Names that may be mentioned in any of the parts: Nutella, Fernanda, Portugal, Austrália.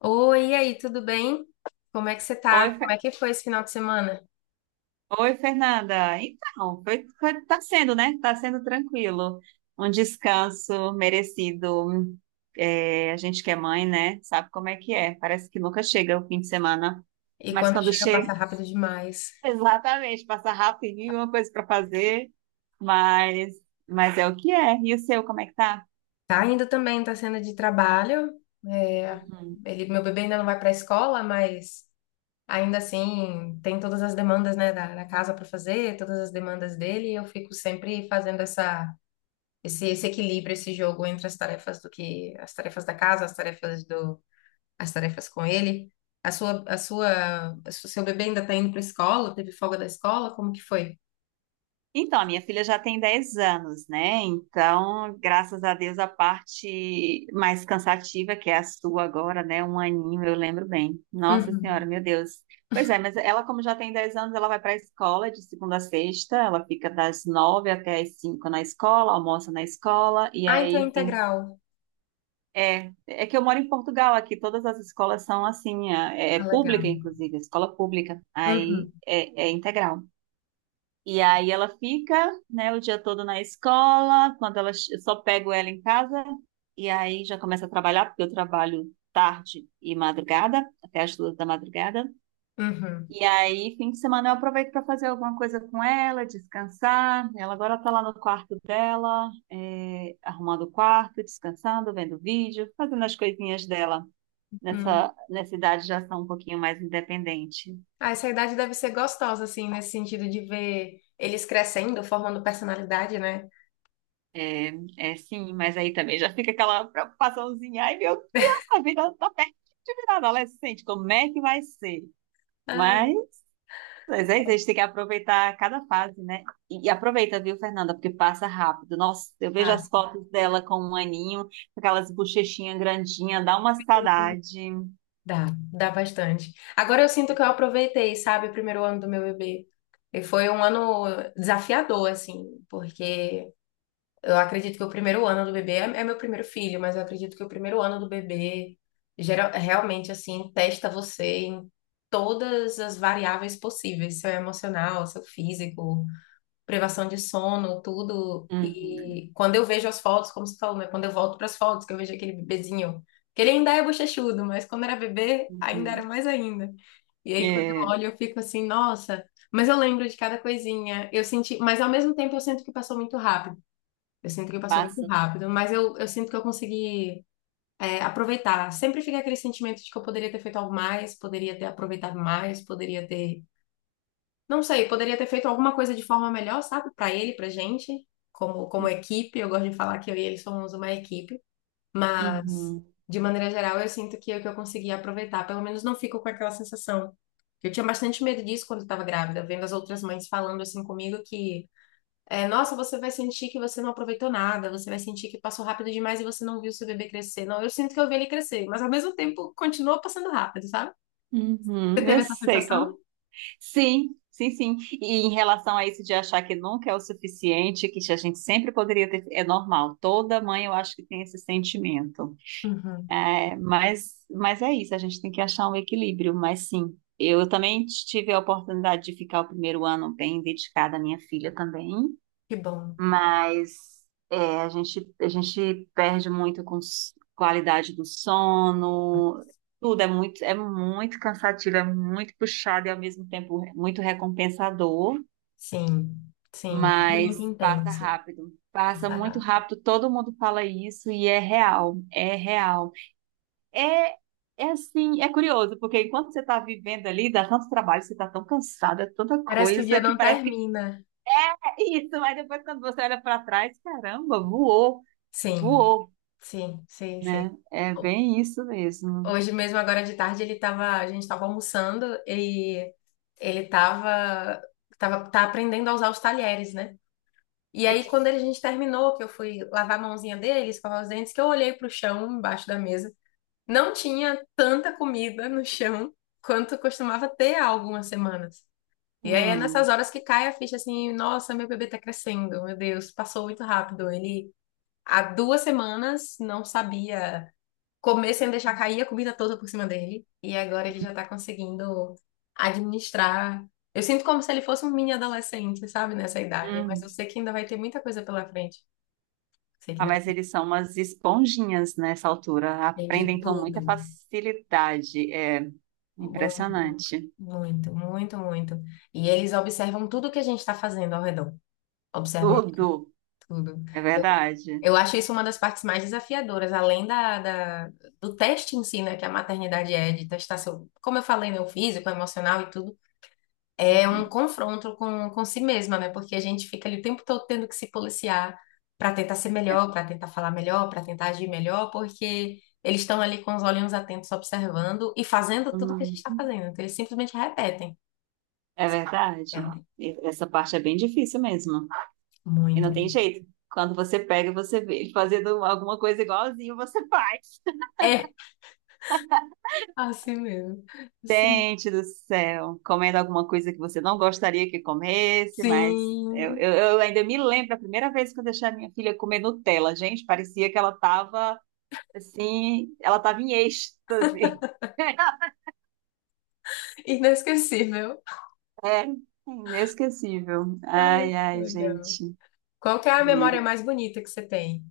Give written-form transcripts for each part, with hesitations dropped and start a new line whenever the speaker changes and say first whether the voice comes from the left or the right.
left: Oi, e aí, tudo bem? Como é que você tá?
right: Oi,
left: Como
right: Fe-
left: é que foi esse final de semana?
right: Oi, Fernanda. Então, tá sendo, né? Tá sendo tranquilo. Um descanso merecido. É, a gente que é mãe, né? Sabe como é que é. Parece que nunca chega o fim de semana.
left: E
right: Mas
left: quando
right: quando
left: chega,
right: chega,
left: passa rápido demais.
right: exatamente, passa rapidinho, uma coisa para fazer. Mas, mas é o que é. E o seu, como é que tá?
left: Tá indo também, tá sendo de trabalho. É, ele, meu bebê ainda não vai pra escola, mas ainda assim tem todas as demandas, né, da casa para fazer, todas as demandas dele, e eu fico sempre fazendo essa, esse equilíbrio, esse jogo entre as tarefas do que, as tarefas da casa, as tarefas com ele? O seu bebê ainda está indo para a escola? Teve folga da escola? Como que foi?
right: Então, a minha filha já tem 10 anos, né? Então, graças a Deus, a parte mais cansativa, que é a sua agora, né? Um aninho, eu lembro bem. Nossa Senhora,
left: Uhum.
right: meu Deus. Pois é, mas ela, como já tem 10 anos, ela vai para a escola de segunda a sexta, ela fica das 9h até as 5h na escola, almoça na escola, e
left: Ah, então é
right: aí, enfim.
left: integral.
right: É que eu moro em Portugal, aqui todas as escolas são assim, é
left: Ah,
right: pública,
left: legal.
right: inclusive, escola pública, aí
left: Uhum,
right: é integral. E aí ela fica, né, o dia todo na escola, quando ela eu só pego ela em casa e aí já começa a trabalhar, porque eu trabalho tarde e madrugada, até as 2 da madrugada.
left: uhum,
right: E aí, fim de semana eu aproveito para fazer alguma coisa com ela, descansar. Ela agora tá lá no quarto dela, é, arrumando o quarto, descansando, vendo vídeo, fazendo as coisinhas dela.
left: uhum.
right: Nessa idade já são um pouquinho mais independente.
left: Ah, essa idade deve ser gostosa, assim, nesse sentido de ver eles crescendo, formando personalidade, né?
right: É, é sim, mas aí também já fica aquela preocupaçãozinha. Ai, meu Deus, a vida tá perto de virar adolescente, como é que vai ser?
left: Ah,
right: Mas, mas é isso, a gente tem que aproveitar cada fase, né? E aproveita, viu, Fernanda, porque passa rápido. Nossa, eu vejo
left: ah,
right: as fotos dela com um aninho, com aquelas bochechinhas grandinhas, dá uma saudade.
left: dá, dá bastante. Agora eu sinto que eu
right: Uhum,
left: aproveitei, sabe, o primeiro ano do meu bebê. E foi um ano desafiador, assim, porque eu acredito que o primeiro ano do bebê é meu primeiro filho, mas eu acredito que o primeiro ano do bebê geral, realmente assim testa você em todas as variáveis possíveis, seu emocional, seu físico, privação de sono, tudo.
right: uhum.
left: E quando eu vejo as fotos, como você falou, né? Quando eu volto para as fotos, que eu vejo aquele bebezinho, que ele ainda é bochechudo, mas quando era bebê, ainda era
right: Uhum.
left: mais ainda. E aí quando eu
right: É,
left: olho, eu fico assim, nossa, mas eu lembro de cada coisinha. Eu senti, mas ao mesmo tempo eu sinto que passou muito rápido. Eu sinto que passou muito
right: passa.
left: rápido, mas eu sinto que eu consegui, aproveitar. Sempre fica aquele sentimento de que eu poderia ter feito algo mais, poderia ter aproveitado mais, poderia ter, não sei, poderia ter feito alguma coisa de forma melhor, sabe? Pra ele, pra gente, como equipe. Eu gosto de falar que eu e ele somos uma equipe, mas
right: Uhum,
left: de maneira geral eu sinto que é o que eu consegui aproveitar. Pelo menos não fico com aquela sensação. Eu tinha bastante medo disso quando eu estava grávida, vendo as outras mães falando assim comigo que é, nossa, você vai sentir que você não aproveitou nada, você vai sentir que passou rápido demais e você não viu seu bebê crescer. Não, eu sinto que eu vi ele crescer, mas ao mesmo tempo continuou passando rápido, sabe? Você
right: uhum.
left: teve
right: Eu
left: essa
right: sei
left: sensação?
right: qual. Sim, sim, sim. E em relação a isso de achar que nunca é o suficiente, que a gente sempre poderia ter, é normal. Toda mãe eu acho que tem esse sentimento.
left: Uhum,
right: É, mas é isso, a gente tem que achar um equilíbrio, mas sim. Eu também tive a oportunidade de ficar o primeiro ano bem dedicada à minha filha também,
left: que bom.
right: mas é, a gente perde muito com qualidade do sono, tudo é muito cansativo, é muito puxado e ao mesmo tempo muito recompensador,
left: Sim, sim, muito
right: mas passa
left: intenso.
right: rápido. Passa
left: Passar
right: muito
left: rápido.
right: rápido, todo mundo fala isso e é real, é real. É, é assim, é curioso, porque enquanto você está vivendo ali, dá tanto trabalho, você está tão cansada, tanta
left: Parece que o
right: coisa,
left: dia
right: que
left: não
right: parece que
left: termina.
right: é isso, mas depois quando você olha para trás, caramba, voou,
left: Sim,
right: voou,
left: sim, sim, sim.
right: né? É
left: Ho-
right: bem isso mesmo.
left: Hoje mesmo, agora de tarde, ele tava, a gente estava almoçando e ele tá aprendendo a usar os talheres, né? E
right: É
left: aí,
right: que...
left: quando a gente terminou, que eu fui lavar a mãozinha dele, escovar os dentes, que eu olhei pro chão, embaixo da mesa, não tinha tanta comida no chão quanto costumava ter há algumas semanas. E aí é
right: Hum,
left: nessas horas que cai a ficha assim, nossa, meu bebê tá crescendo, meu Deus, passou muito rápido. Ele há 2 semanas não sabia comer sem deixar cair a comida toda por cima dele. E agora ele já tá conseguindo administrar. Eu sinto como se ele fosse um mini adolescente, sabe, nessa idade. Mas eu
right: hum.
left: sei que ainda vai ter muita coisa pela frente. Sei que
right: Ah,
left: ainda vai
right: mas eles são umas esponjinhas nessa altura.
left: ter de
right: Aprendem com
left: tudo.
right: muita facilidade. É
left: Muito,
right: impressionante.
left: muito, muito, muito. E eles observam tudo que a gente está fazendo ao redor. Observam
right: Tudo.
left: tudo.
right: É
left: Eu,
right: verdade.
left: eu acho isso uma das partes mais desafiadoras, além da, do teste em si, né, que a maternidade é, de testar seu, como eu falei, meu físico, emocional e tudo. É um
right: Uhum.
left: confronto com si mesma, né? Porque a gente fica ali o tempo todo tendo que se policiar para tentar ser
right: É,
left: melhor, para tentar falar melhor, para tentar agir melhor, porque eles estão ali com os olhinhos atentos observando e fazendo tudo que a gente
right: hum,
left: está fazendo. Então, eles simplesmente repetem.
right: é verdade.
left: Repetem
right: E essa parte é bem difícil mesmo. E
left: muito.
right: não tem jeito. Quando você pega, e você vê ele fazendo alguma coisa igualzinho, você faz.
left: É assim mesmo. Assim.
right: Gente do céu, comendo alguma coisa que você não gostaria que comesse, mas eu,
left: Sim.
right: eu- eu ainda me lembro a primeira vez que eu deixei a minha filha comer Nutella, gente, parecia que ela estava assim, ela estava em êxtase.
left: Inesquecível.
right: É, inesquecível.
left: Ai,
right: Ai,
left: que
right: ai,
left: legal.
right: gente.
left: Qual que é a memória
right: É.
left: mais bonita que você tem?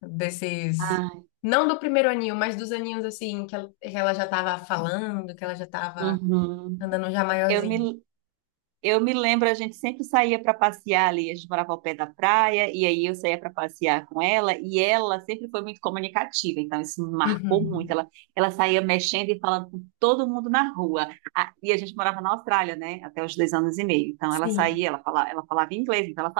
left: Desses.
right: Ai,
left: Não do primeiro aninho, mas dos aninhos assim, que ela já tava falando, que ela já tava
right: uhum.
left: andando já
right: Eu
left: maiorzinha.
right: me Eu me lembro, a gente sempre saía para passear ali, a gente morava ao pé da praia, e aí eu saía para passear com ela, e ela sempre foi muito comunicativa, então isso me marcou muito.
left: Uhum.
right: Ela saía mexendo e falando com todo mundo na rua. Ah, e a gente morava na Austrália, né, até os 2 anos e meio. Então ela
left: Sim.
right: saía, ela falava, inglês, então ela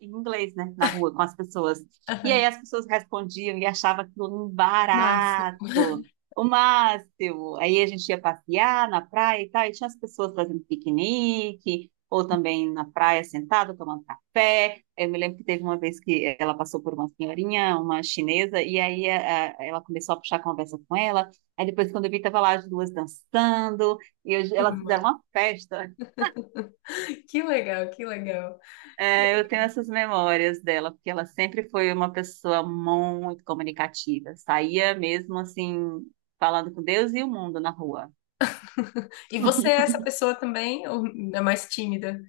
right: em inglês, né, na rua com as pessoas. E aí
left: Aham.
right: as pessoas respondiam e achava aquilo um
left: Máximo.
right: barato, o máximo. Aí a gente ia passear na praia e tal, e tinha as pessoas fazendo piquenique, ou também na praia sentada, tomando café. Eu me lembro que teve uma vez que ela passou por uma senhorinha, uma chinesa, e aí ela começou a puxar a conversa com ela. Aí depois, quando eu vi, tava lá as duas dançando,
left: Que
right: elas
left: ma-
right: fizeram uma festa.
left: que legal, que legal. Que
right: É, eu tenho
left: legal.
right: essas memórias dela, porque ela sempre foi uma pessoa muito comunicativa. Saía mesmo assim, falando com Deus e o mundo na rua.
left: E você é essa pessoa também, ou é mais tímida?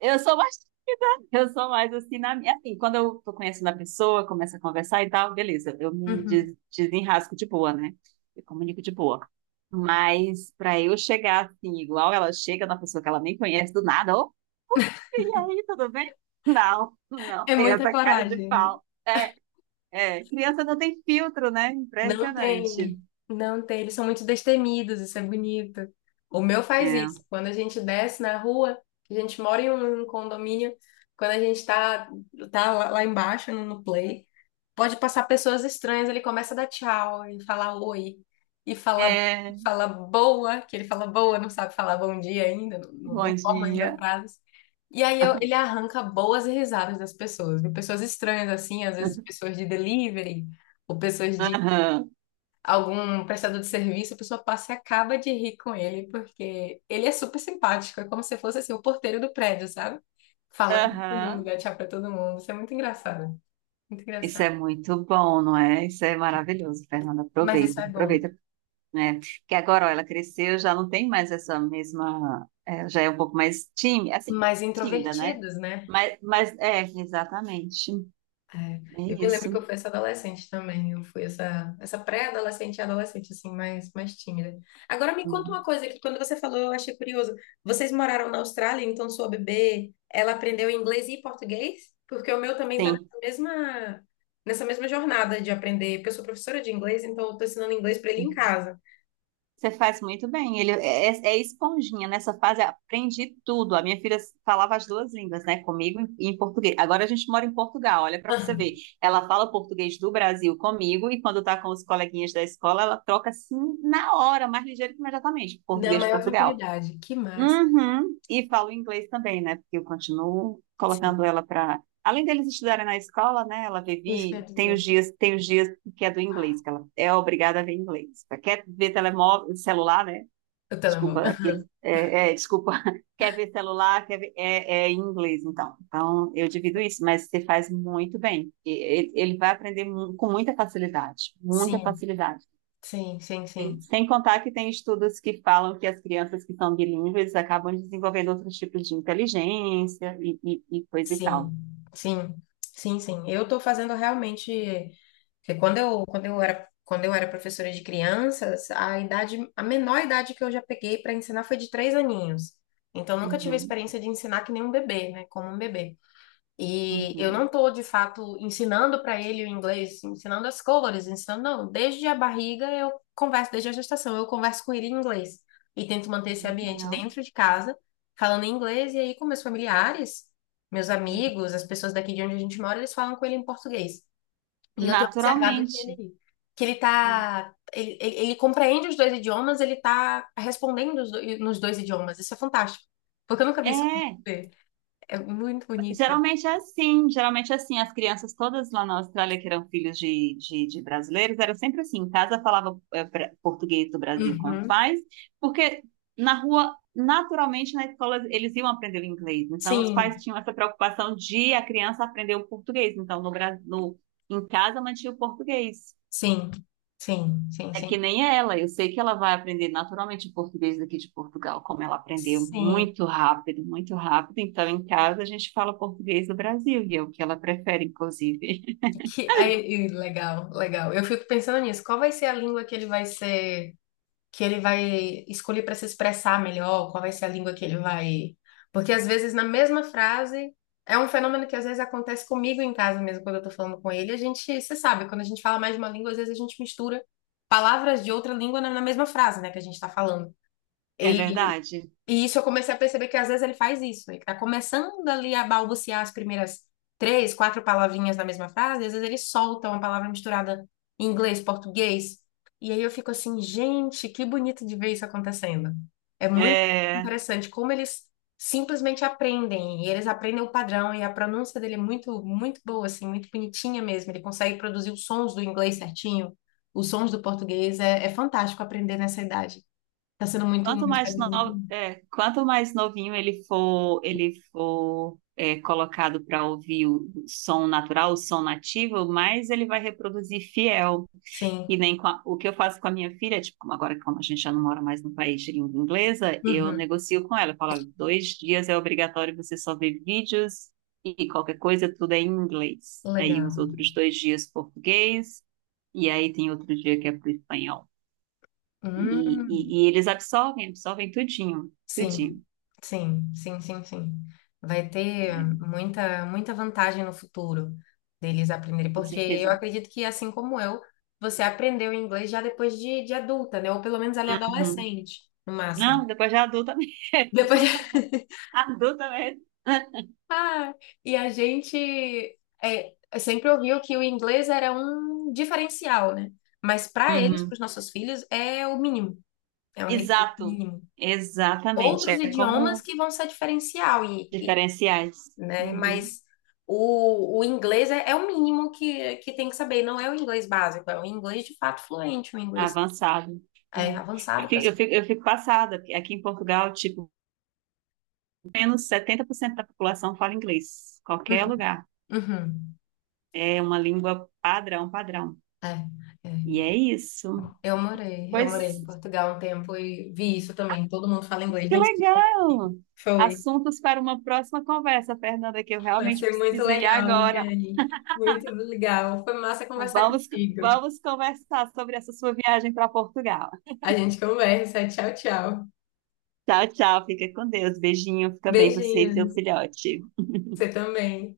right: Eu sou mais tímida, eu sou mais assim na minha. Assim, quando eu tô conhecendo a pessoa, começo a conversar e tal, beleza, eu me
left: Uhum.
right: des- desenrasco de boa, né? Eu comunico de boa. Mas para eu chegar assim, igual ela chega na pessoa que ela nem conhece do nada, ô, e aí, tudo bem? Não, não,
left: É
right: tem
left: muita
right: essa cara de
left: coragem.
right: pau. É. Criança não tem filtro, né?
left: Não
right: Impressionante.
left: tem, não tem. Eles são muito destemidos, isso é bonito. O meu faz isso. Quando a gente desce na rua, a gente mora em um condomínio, quando a gente tá lá lá embaixo no, no play, pode passar pessoas estranhas, ele começa a dar tchau e falar oi, e fala,
right: É. É,
left: fala boa, que ele fala boa, não sabe falar bom dia ainda, não, não
right: bom
left: não forma ainda
right: dia.
left: frases. E aí ele arranca boas risadas das pessoas, viu? Pessoas estranhas assim, às vezes pessoas de delivery, ou pessoas de
right: Aham,
left: algum prestador de serviço, a pessoa passa e acaba de rir com ele, porque ele é super simpático, é como se fosse assim, o porteiro do prédio, sabe? Fala com todo mundo,
right: aham.
left: dá tchau pra todo mundo. Isso é muito engraçado, muito
right: Isso é
left: engraçado.
right: muito bom, não é? Isso é maravilhoso, Fernanda.
left: Mas isso
right: Aproveita,
left: é bom.
right: aproveita, né? Que agora, ó, ela cresceu, já não tem mais essa mesma, é, já é um pouco mais tímida, assim,
left: Mas
right: tímida, né?
left: introvertidos, né?
right: Mas é, exatamente.
left: É, eu
right: É
left: me lembro que
right: isso.
left: eu fui essa adolescente também. Eu fui essa pré-adolescente e adolescente, assim, mais, mais tímida. Agora me conta uma
right: Hum,
left: coisa que quando você falou eu achei curioso. Vocês moraram na Austrália, então sua bebê, ela aprendeu inglês e português? Porque o meu também tá
right: sim.
left: nessa mesma jornada de aprender. Porque eu sou professora de inglês, então eu tô ensinando inglês para ele em casa.
right: Você faz muito bem. Ele é esponjinha. Nessa fase, aprendi tudo. A minha filha falava as duas línguas, né? Comigo e em português. Agora a gente mora em Portugal, olha para você
left: Aham.
right: ver. Ela fala português do Brasil comigo e quando tá com os coleguinhas da escola, ela troca assim na hora, mais ligeiro que imediatamente,
left: Na
right: português de
left: maior
right: Portugal.
left: tranquilidade. Que massa.
right: Uhum. E falo inglês também, né? Porque eu continuo
left: Sim.
right: colocando ela para. Além deles estudarem na escola, né? Ela
left: Isso quer
right: vive, tem
left: dizer.
right: os dias, tem os dias que é do inglês, que ela é obrigada a ver inglês. Quer ver telemóvel, celular, né?
left: O
right: Desculpa,
left: telemóvel.
right: aquele, desculpa, quer ver celular, quer ver, é em inglês, então. Então, eu divido isso, mas você faz muito bem. Ele vai aprender com muita facilidade, muita
left: Sim,
right: facilidade.
left: sim, sim,
right: Sem
left: sim.
right: sem contar que tem estudos que falam que as crianças que são bilíngues acabam desenvolvendo outros tipos de inteligência e coisa e tal.
left: Sim, sim, sim, sim. Eu estou fazendo realmente, porque quando eu era professora de crianças, a idade, a menor idade que eu já peguei para ensinar foi de 3 aninhos. Então nunca tive a
right: Uhum,
left: experiência de ensinar que nem um bebê, né? Como um bebê. E eu não
right: uhum.
left: estou, de fato, ensinando para ele o inglês, ensinando as cores, ensinando, não. Desde a barriga eu converso, desde a gestação, eu converso com ele em inglês. E tento manter esse
right: Olha que
left: ambiente
right: legal.
left: dentro de casa, falando em inglês, e aí com meus familiares, meus amigos, as pessoas daqui de onde a gente mora, eles falam com ele em português. E eu tenho observado que
right: Naturalmente,
left: ele, que ele
right: né?
left: tá, ele, ele, ele compreende os dois idiomas, ele tá respondendo nos dois idiomas. Isso é fantástico, porque eu nunca vi isso
right: É,
left: acontecer. É muito bonito.
right: geralmente é assim, geralmente é assim. As crianças todas lá na Austrália que eram filhos de brasileiros, era sempre assim. Em casa falava português do Brasil com os
left: Uhum.
right: pais, porque na rua, naturalmente, na escola eles iam aprender o inglês. Então, os pais
left: Sim,
right: tinham essa preocupação de a criança aprender o português. Então, no, Bra- no, em casa mantinha o português.
left: sim, sim, sim,
right: É que
left: sim.
right: nem ela, eu sei que ela vai aprender naturalmente o português daqui de Portugal, como ela aprendeu
left: Sim,
right: muito rápido, muito rápido. Então, em casa, a gente fala português do Brasil, e é o que ela prefere, inclusive.
left: que aí, e legal, legal. Eu fico pensando nisso. Qual vai ser a língua que ele vai escolher para se expressar melhor? Qual vai ser a língua que ele vai? Porque às vezes na mesma frase é um fenômeno que às vezes acontece comigo em casa mesmo quando eu tô falando com ele. A gente, você sabe, quando a gente fala mais de uma língua, às vezes a gente mistura palavras de outra língua na mesma frase, né, que a gente tá falando.
right: É verdade?
left: E isso eu comecei a perceber que às vezes ele faz isso. Ele tá começando ali a balbuciar as primeiras três, quatro palavrinhas da mesma frase, às vezes ele solta uma palavra misturada em inglês, português. E aí eu fico assim, gente, que bonito de ver isso acontecendo. É muito
right: É,
left: interessante como eles simplesmente aprendem, e eles aprendem o padrão, e a pronúncia dele é muito, muito boa, assim, muito bonitinha mesmo. Ele consegue produzir os sons do inglês certinho, os sons do português. É fantástico aprender nessa idade. Tá sendo muito,
right: Quanto
left: uma
right: mais
left: experiência muito.
right: no-
left: Boa.
right: é, quanto mais novinho ele for, colocado para ouvir o som natural, o som nativo, mais ele vai reproduzir fiel.
left: Sim.
right: E nem com a- o que eu faço com a minha filha, tipo, como agora como a gente já não mora mais no país de língua inglesa, eu
left: Uhum,
right: negocio com ela. Eu falo, "Olha, 2 dias é obrigatório você só ver vídeos e qualquer coisa, tudo é em inglês. Aí os
left: legal.
right: outros 2 dias português, e aí tem outro dia que é para o espanhol.
left: Hum,
right: E eles absorvem, absorvem tudinho,
left: sim,
right: tudinho.
left: sim, sim, sim, sim. Vai ter
right: É,
left: muita, muita vantagem no futuro deles aprenderem,
right: com
left: porque eu
right: certeza.
left: acredito que, assim como eu, você aprendeu inglês já depois de adulta, né? Ou pelo menos ali
right: Uhum.
left: adolescente, no máximo.
right: Não, depois já adulta mesmo.
left: Depois de...
right: Adulta mesmo.
left: Ah, e a gente sempre ouviu que o inglês era um diferencial, né? Mas para eles, para
right: Uhum.
left: os nossos filhos, é o mínimo, é um requisito
right: Exato.
left: mínimo.
right: Exatamente.
left: Outros
right: É
left: idiomas
right: como
left: que vão ser diferencial,
right: diferenciais.
left: né?
right: Uhum.
left: Mas o inglês é o mínimo que tem que saber, não é o inglês básico, é o inglês de fato fluente, o inglês
right: Avançado. É.
left: é avançado
right: Eu
left: para.
right: fico, eu fico, eu fico passada. Porque aqui em Portugal, tipo, menos 70% da população fala inglês. Qualquer
left: Uhum,
right: lugar.
left: uhum,
right: É uma língua padrão, padrão.
left: é, é.
right: E é isso.
left: Eu morei, eu
right: Pois,
left: morei em Portugal um tempo e vi isso também. Todo mundo fala inglês,
right: que
left: nem sei como
right: legal!
left: foi.
right: Assuntos para uma próxima conversa, Fernanda, que eu
left: Vai
right: realmente
left: ser muito
right: preciso ir
left: legal,
right: agora.
left: Liane. Muito legal. Foi massa conversar
right: Vamos,
left: contigo.
right: vamos conversar sobre essa sua viagem para Portugal.
left: A gente conversa. Tchau, tchau.
right: Tchau, tchau. Fica com Deus. Beijinho. Fica bem você e seu
left: Beijinhos.
right: filhote.
left: Você também.